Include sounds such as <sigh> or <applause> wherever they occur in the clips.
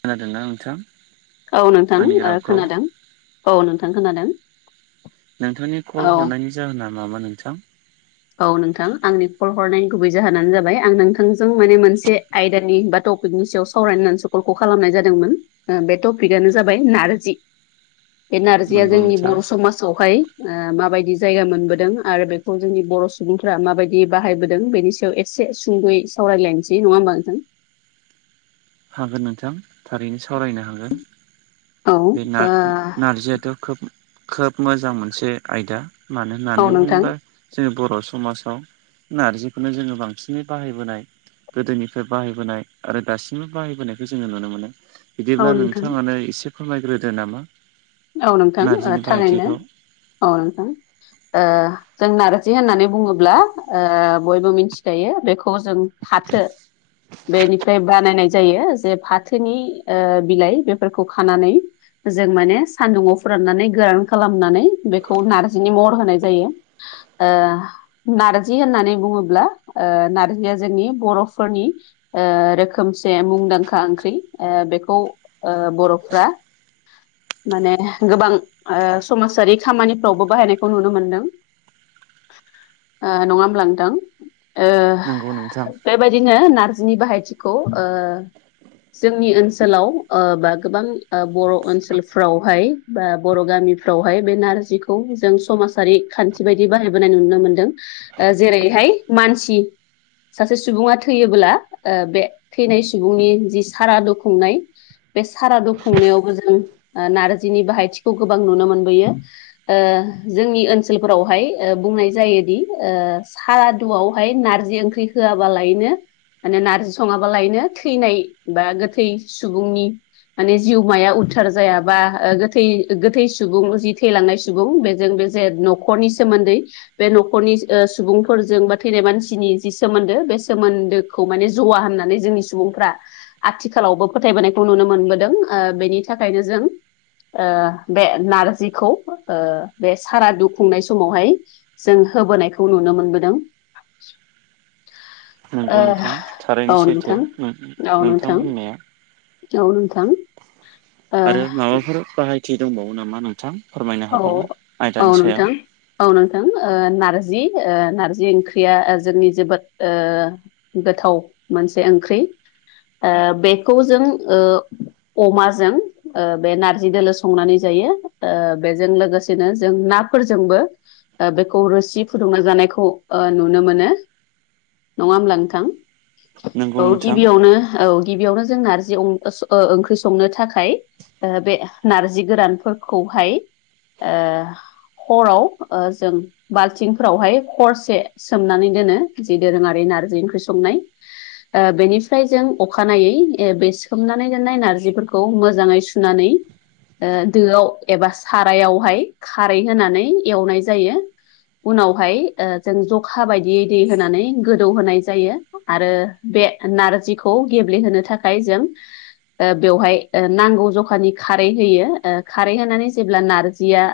खोनादोंना नोंथां? औ नोंथां आंनि ओ रावखौ खोनादों। औ नोंथां खोनादों। नोंथांनि औ कल हरनायनि जाहोना मामोन नोंथां? औ नोंथां आंनि कल हरनायनि गुबै जाहोनानो जाबाय आं नोंथांजों माने मोनसे आयदानि बा टपिकनि सायाव सावरायनो होननानैसो कलखौ खालामनाय जादोंमोन। ओ बे टपिकआनो जाबाय नारजि। बे नारजिया नंगौ जोंनि नोंथां बर' समाजावहाय ओ माबायदि जायगा मोनबोदों? आरो बेखौ जोंनि बर' सुबुंफ्रा माबायदि बाहायबोदों? बेनि सायाव एसे सुंद'यै सावरायलायनोसै नङा होमबा नोंथां? हागोन नोंथां थारैनो सावरायनो हागोन। औ बे नार-नारजियाथ' खोब-खोब मोजां मोनसे आयदा। मानो ओ नानै औ नोंथां बुंबा जोङो बर' समाजाव नारजिखौनो जोङो बांसिनै बाहायबोनाय गोदोनिफ्राय बाहायबोनाय आरो दासि बो बाहायबोनायखौ जोङो नुनो मोनो औ बिदिब्ला नोंथां नोंथाङानो इसे फोरमायग्रोदो नामा? औ नोंथां ओ नारजिनि थारैनो बाहायथिखौ औ नोंथां ओ जों नारजि होननानै बुङोब्ला ओ बयबो मिनथिखायो बेखौ जों फाथो बेनिफ्राय बानायनाय जायो जे फाथोनि ओ बिलाइ बेफोरखौ खानानै जों माने स सान्दुंङाव फोराननानै गोरान खालामनानै बेखौ नारजिनि महर होनाय जायो। ओ। नारजि होननानै बुङोब्ला, ओ नारजिया जोंनि बर'फोरनि ओ रोखोमसे मुंदांखा ओंख्रि। ओ बेखौ ओ बर'फ्रा माने गोबां ओ समाजारि खामानिफ्रावबो बाहायनायखौ नुनो मोनदों। ओ नङा ओमब्ला नोंथां ओ बुं नोंथां। बेबायदिनो नारजिनि बाहायथिखौ ओ जोंनि ओनसोलाव ओ बा गोबां ओ बर' ओनसोल फोरावहाय बा बर' गामिफ्रावहाय बे नारजिखौ जों समाजारि खान्थि बायदि बाहायबोनाय नुनो मोनदों। ओ जेरैहाय मानसि सासे सुबुङा थैयोब्ला, ओ बे थैनाय सुबुंनि जि सारादु खुंनाय बे सारादु खुंनायावबो जों ओ नारजिनि बाहायथिखौ गोबां नुनो मोनबोयो। ओ जोंनि ओनसोलफोरावहाय ओ बुंनाय जायोदि ओ सादुआवहाय नारजि ओंख्रि होआबालायनो माने नारजि सङाबालायनो थैनाय बा गोथै सुबुंनि माने जिउमाया उदधार जाया। बा ओ गोथै गोथै सुबुं जि थैलांनाय सुबुं बेजों बे जे न'खरनि सोमोन्दै बे न'खरनि ओ सुबुंफोरजों बा थैनाय मानसिनि जि सोमोन्दो बे सोमोन्दो खौ माने जवा होननानै जोंनि सुबुंफ्रा आथिखालावबो फोथायबोनायखौ नुनो मोनबोदों। ओ बेनि थाखायनो जों ओ बे नारजिखौ ओ बे सारादु खुंनाय समावहाय जों होबोनायखौ नुनो मोनबोदों। ओ नंगौ नोंथां थारैनो औ सैथो, नोंथां नोंथां बुंनाया। औ नोंथां आरो ओ माबाफोर बाहायथि दंबावो नामा नोंथां फोरमायनो औ हाबावगो औ आयदानि सायाव नोंथां औ नोंथां ओ नारजि ओ नारजि ओंख्रिया जोंनि जोबोद ओ गोथाव मोनसे ओंख्रि ओ बेखौ जों ओ अमाजों ओ बे नारजि दोलो संनानै जायो ओ बेजों लोगोसेनो जों नाफोरजोंबो ओ बेखौ रोसि फुदुंना जानायखौ ओ नुनो मोनो नङा होमब्ला नोंथां नंगौ औ नोंथां गिबियावनो औ गिबियावनो जों नारजि ओ ओंख्रि संनो थाखाय ओ बे नारजि गोरानफोरखौहाय ओ हराव ओ जों बाल्थिंफोरावहाय हरसे सोमनानै दोनो जि दोरोङारि नारजि ओंख्रि संनाय ओ बेनिफ्राय जों अखानायै बे सोमनानै दोननाय नारजिफोरखौ मोजाङै सु सुनानै ओ दोआव एबा सारायावहाय खारै होनानै एवनाय जायो। उनावहाय ओ जों जखा बायदियै दै होनानै गोदौ होनाय जायो। आरो बे नारजिखौ गेब्लेहोनो थाखाय जों ओ बेवहाय ओ नांगौ जखानि खारै होयो ओ खारै होनानै जेब्ला नारजिया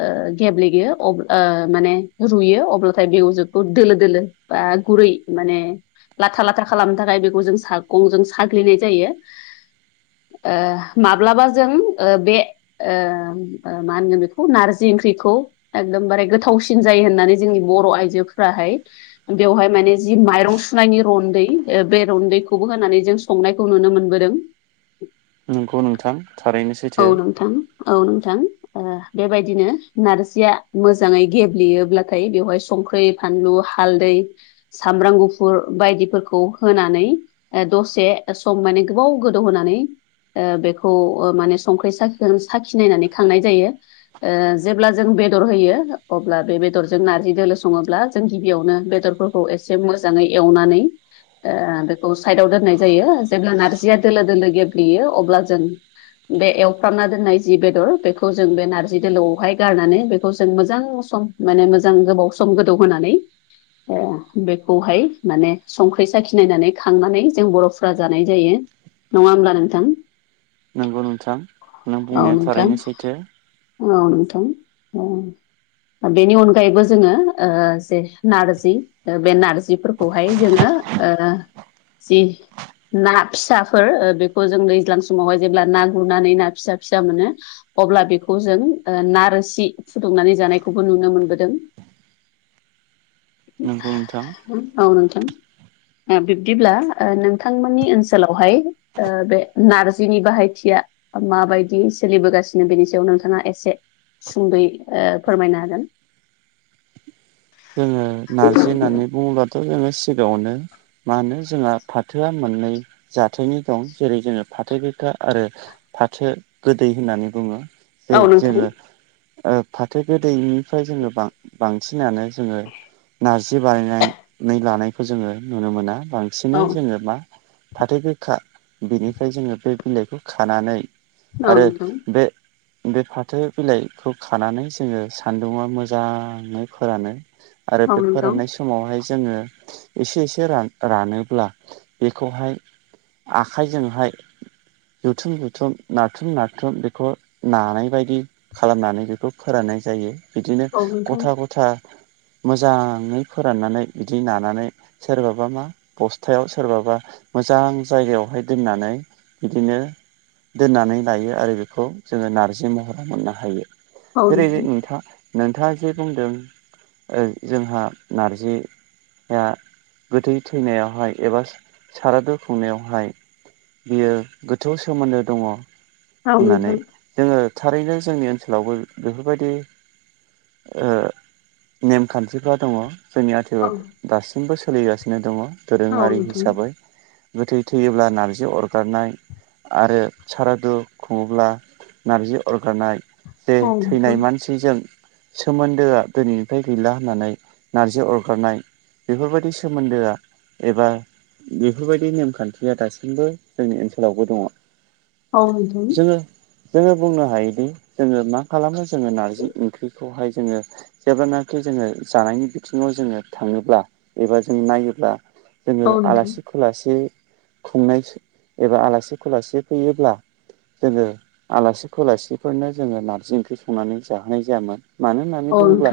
ओ गेब्लेयो अ माने रुयो अब्लाथाय बेवजोखौ दोलो दोलो बा गुरै माने लाथा लाथा लाथ्रा खालामनो थाखाय बेखौ जों सागंजों साग्लिनाय जायो। ओ माब्लाबा जों ओ बे ओ ओ मा होनगोन बेखौ नारजि ओंख्रिखौ एकदमबारे गोथावसिन जायो होननानै जोंनि बर' आइजोफ्राहाय बेवहाय माने जि माइरं सुनायनि रन्दै बे रन्दैखौबो होनानै जों संनायखौ नुनो मोनबोदों नंगौ नोंथां थारैनो औ सैथो नोंथां औ नोंथां ओ बेबायदिनो नारजिया मोजाङै गेब्लेयोब्लाथाय बेवहाय संख्रै फानलु हालदै सामब्राम गुफुर बायदिफोरखौ होनानै ओ दसे सम माने गोबाव गोदौ होनानै ओ बेखौ माने संख्रै साखिगोन साखि नायनानै खांनाय जायो। ओ जेब्ला जों बेदर होयो अब्ला बे बेदरजों नारजि दोलो सङोब्ला जों गिबियावनो बेदरफोरखौ खौ एसे मोजाङै एवनानै ओ बेखौ साइडआव दोननाय जायो जेब्ला नारजिया दोलो दोलो गेब्लेयो अब्ला जों बे एवफ्रांना दोननाय जि बेदर बेखौ जों बे नारजि दोलोआवहाय गारनानै बेखौ जों मोजां सम माने मोजां गोबाव सम गोदौ होनानै ओ बेखौहाय माने संख्रि साखिनायनानै खांनानै जों बर'फ्रा जानाय जायो। नङा ओमब्ला नोंथां। नंगौ नोंथां नों औ बुंनाया नोंथां थारैनो सैथो औ नोंथां औ बेनि अनगायैबो जोङो ओ जे नारजि ओ बे नारजिफोरखौहाय जोङो ओ जि ना फिसाफोर बेखौ जों दैज्लां समावहाय जेब्ला ना गुरनानै ना फिसा फिसा मोनो अब्ला बेखौ जों ओ ना रोसि फुदुंनानै जानायखौबो नुनो मोनबोदों <inaudible> नोंगौ नोंथां औ नोंथां ओ बिब्दिब्ला ओ नोंथांमोननि ओनसोलावहाय ओ बे नारजिनि बाहायथिया माबायदि सोलिबोगासिनो बेनि सायाव नोंथाङा एसे सुंद'यै ओ फोरमायना होगोन जोङो नारजि होननानै बुङोबाथ' जोङो सिगाङावनो मा होनो जोंहा फाथोआ मोननै जाथोनि दं जेरै जोङो फाथो गोखा आरो फाथो गोदै होननानै बुङो जै हागोन जोङो ओ फाथो गोदैनिफ्राय जोङो बां बांसिनानो जोङो नारजि बानायनानै लानायखौ जोङो नुनो मोना बांसिनै औ जोङो मा फाथो गोखा बिनिफ्राय जोङो बै बिलाइखौ खानानै आरो नोंथां बे बे फाथो बिलाइखौ खानानै जोङो सानदुंङाव मोजाङै फोरानो आरो औ बे नोंथां फोराननाय समावहाय जोङो इसे इसे रा रानोब्ला बेखौहाय आखाइजोंहाय जुथुम जुथुम नारथुम नारथुम बेखौ नानायबायदि खालामनानै बेखौ फोराननाय जायो बिदिनो औ नोंथां ग'था ग'था मोजाङै फोराननानै बिदि नानानै सोरबाबा मा बस्थायाव सोरबाबा मोजां जायगायावहाय दोननानै बिदिनो दोननानै लायो आरो बेखौ जोङो नारजि महर मोननो हायो औ जेरै नोंथां नोंथा नोंथाङा जे बुंदों ओ जोंहा नारजि ओ गोथै थैनायावहाय एबा सारादु खुंनायावहाय बियो गोथौ सोमोन्दो दङ' औ होननानै नोंथां जोङो थारैनो जोंनि ओनसोलावबो बेफोरबायदि ओ नेमखान्थिफ्रा दङ' जोंनि औ नोंथां औ आथिखालाव दासिमबो सोलिगासिनो दङ' औ दोरोङारि नोंथां हिसाबै गोथै थैयोब्ला नारजि अरगारनाय आरो सारादु खुङोब्ला नारजि अरगारनाय जे औ नोंथां थैनाय मानसिजों सोमोन्दोआ दिनै थाय गैला होननानै नारजि अरगारनाय बेफोरबायदि सोमोन्दोआ एबा बेफोरबायदि नेमखान्थिया दासिमबो जोंनि ओनसोलावबो दङ' औ नोंथां जोङो जोङो बुंनो हायोदि जोङो मा खालामो जोङो नारजि ओंख्रिखौहाय जोङो जेब्लानाखि जोङो जानायनि बिथिङाव जोङो थाङोब्ला एबा जों नायोब्ला जोङो औ नोंथां आलासि खुलासि खुंनाय एबा आलासि खुलासि फैयोब्ला जोङो आलासि फोलासिफोरनो जोङो नार्जि ओंख्रि संनानै जाहोनाय जायामोन मानो होननानै औ बुङोब्ला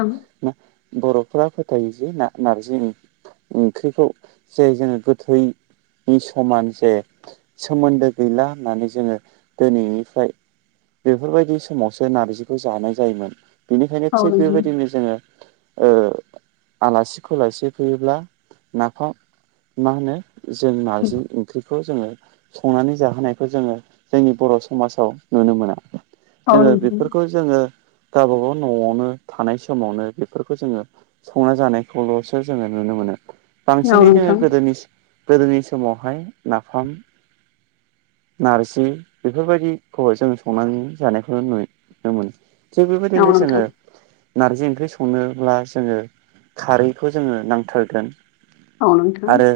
बर'फोरा फोथायो जे ना नारजि ओंख्रिखौ जे जोङो गोथैनि समान जे सोमोन्दो गैला होननानै जोङो दोनैनिफ्राय बेफोरबायदि समावसो नारजिखौ जानाय जायोमोन बेनिखायनो थिग नोंथां बेबायदिनो जोङो ओ आलासि खलासि फैयोब्ला नाफाम मा होनो जों नारजि ओंख्रिखौ जोङो संनानै जाहोनायखौ जोङो जोंनि बर' समाजाव नुनो मोना औ जोङो नोंथां बेफोरखौ जोङो गावबा गाव न'आवनो थानायसि समावनो बेफोरखौ जोङो संना जानायखौल'सो जोङो नुनो मोनो औ बांसिनै जोङो नोंथां गोदोनि गोदोनि समावहाय नाफाम नारजि बेफोरबायदिखौ जों संनानै जानायखौनो नुनो मोनो थिग औ बेबायदिनो नोंथां जोङो नारजि ओंख्रि संनोब्ला जोङो खारैखौ जोङो नांथारगोन औ नोंथां आरो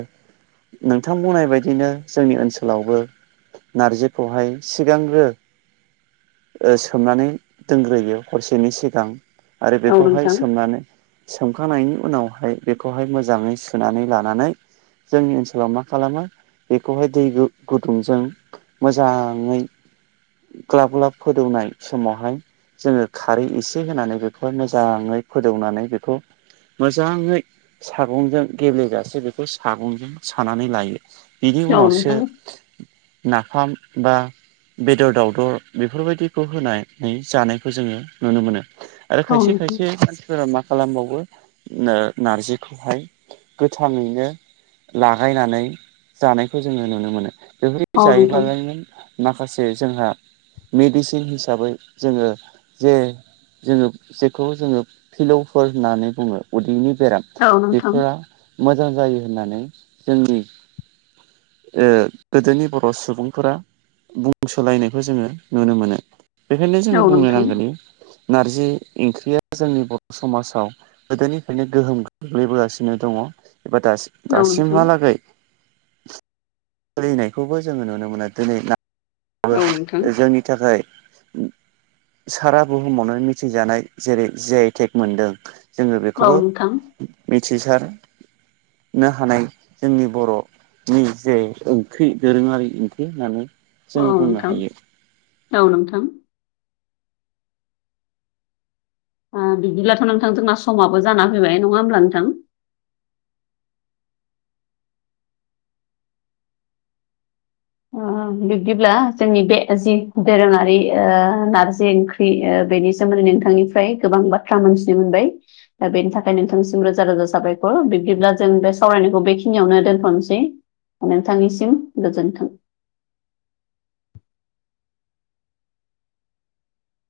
नोंथां बुंनाय बायदिनो जोंनि ओनसोलावबो नारजिखौहाय सिगांग्रो सोमनानै दोनग्रोयो हरसेनि सिगां आरो औ बेखौहाय सोमनानै सोमखांनायनि उनावहाय बेखौहाय मोजाङै सुनानै लानानै जोंनि ओनसोलाव मा खालामो बेखौहाय दै गुदुंजों मोजाङै ग्लाब ग्लाब फोदौनाय समावहाय जोङो खारै एसे होनानैबो मोजाङै फोदौनानै बेखौ मोजाङै सागंजों गेब्लेजासे बेखौ सागंजों सानानै लायो बिनि उनावसो नोंथां नाफाम बा बेदर दावदर बेफोरबायदिखौ होनानै जानायखौ जोङो नुनो मोनो आरो औ खायसे नोंथां खायसे सोर मा खालामबावो नारजिखौहाय गोथाङैनो लागायनानै जानायखौ जोङो नुनो मोनो बेफोरदि औ नोंथां जायोब्लालायनो माखासे जोंहा मेडिसिन हिसाबै जोङो जे जोङो जेखौ जोङो फिलौफोर होननानै बुङो उदैनि बेराम औ नोंथां बेफोरा मोजां जायो होननानै जोंनि ओ गोदोनि बर' सुबुंफोरा बुंसोलायनायखौ जोङो नुनो मोनो बेखायनो औ जोङो बुंनो नोंथां नांगोननि नारजि ओंख्रिया जोंनि बर' समाजाव गोदोनिफ्रायनो गोहोम गोग्लैबोगासिनो दङ एबा औ नोंथां औ नोंथां दासिमहालागै सोलिनायखौबो जोङो नुनो मोनो दिनै औ नोंथां औ नोंथां औ नोंथां जोंनि थाखाय सारा बुहुमावनो मिथिजानाय जेरै जि आइ टेक मोनदों जोङो औ बेखौबो मिथिसारनो हानाय जोंनि बर' नि जे ओंख्रि दोरोङारि ओंख्रै होननानै औ जोङो बुंनो नोंथां हायो औ नोंथां बिदिब्लाथ' नोंथां जोंना समाबो जाना फैबाय नङा होमब्ला नोंथां बिदिब्ला जोंनि बे जि दोरोङारि नारजि बेनि सोमोन्दै नोंथांनिफ्राय गोबां बाथ्रा मोनथिनो मोनबाय दा बेनि थाखाय नोंथांसिम रोजा रोजा साबायखर बिब्दिब्ला जों बे सावरायनायखौ बेखिनियावनो दोनथ'नोसै नोंथांनिसिम गोजोन्थों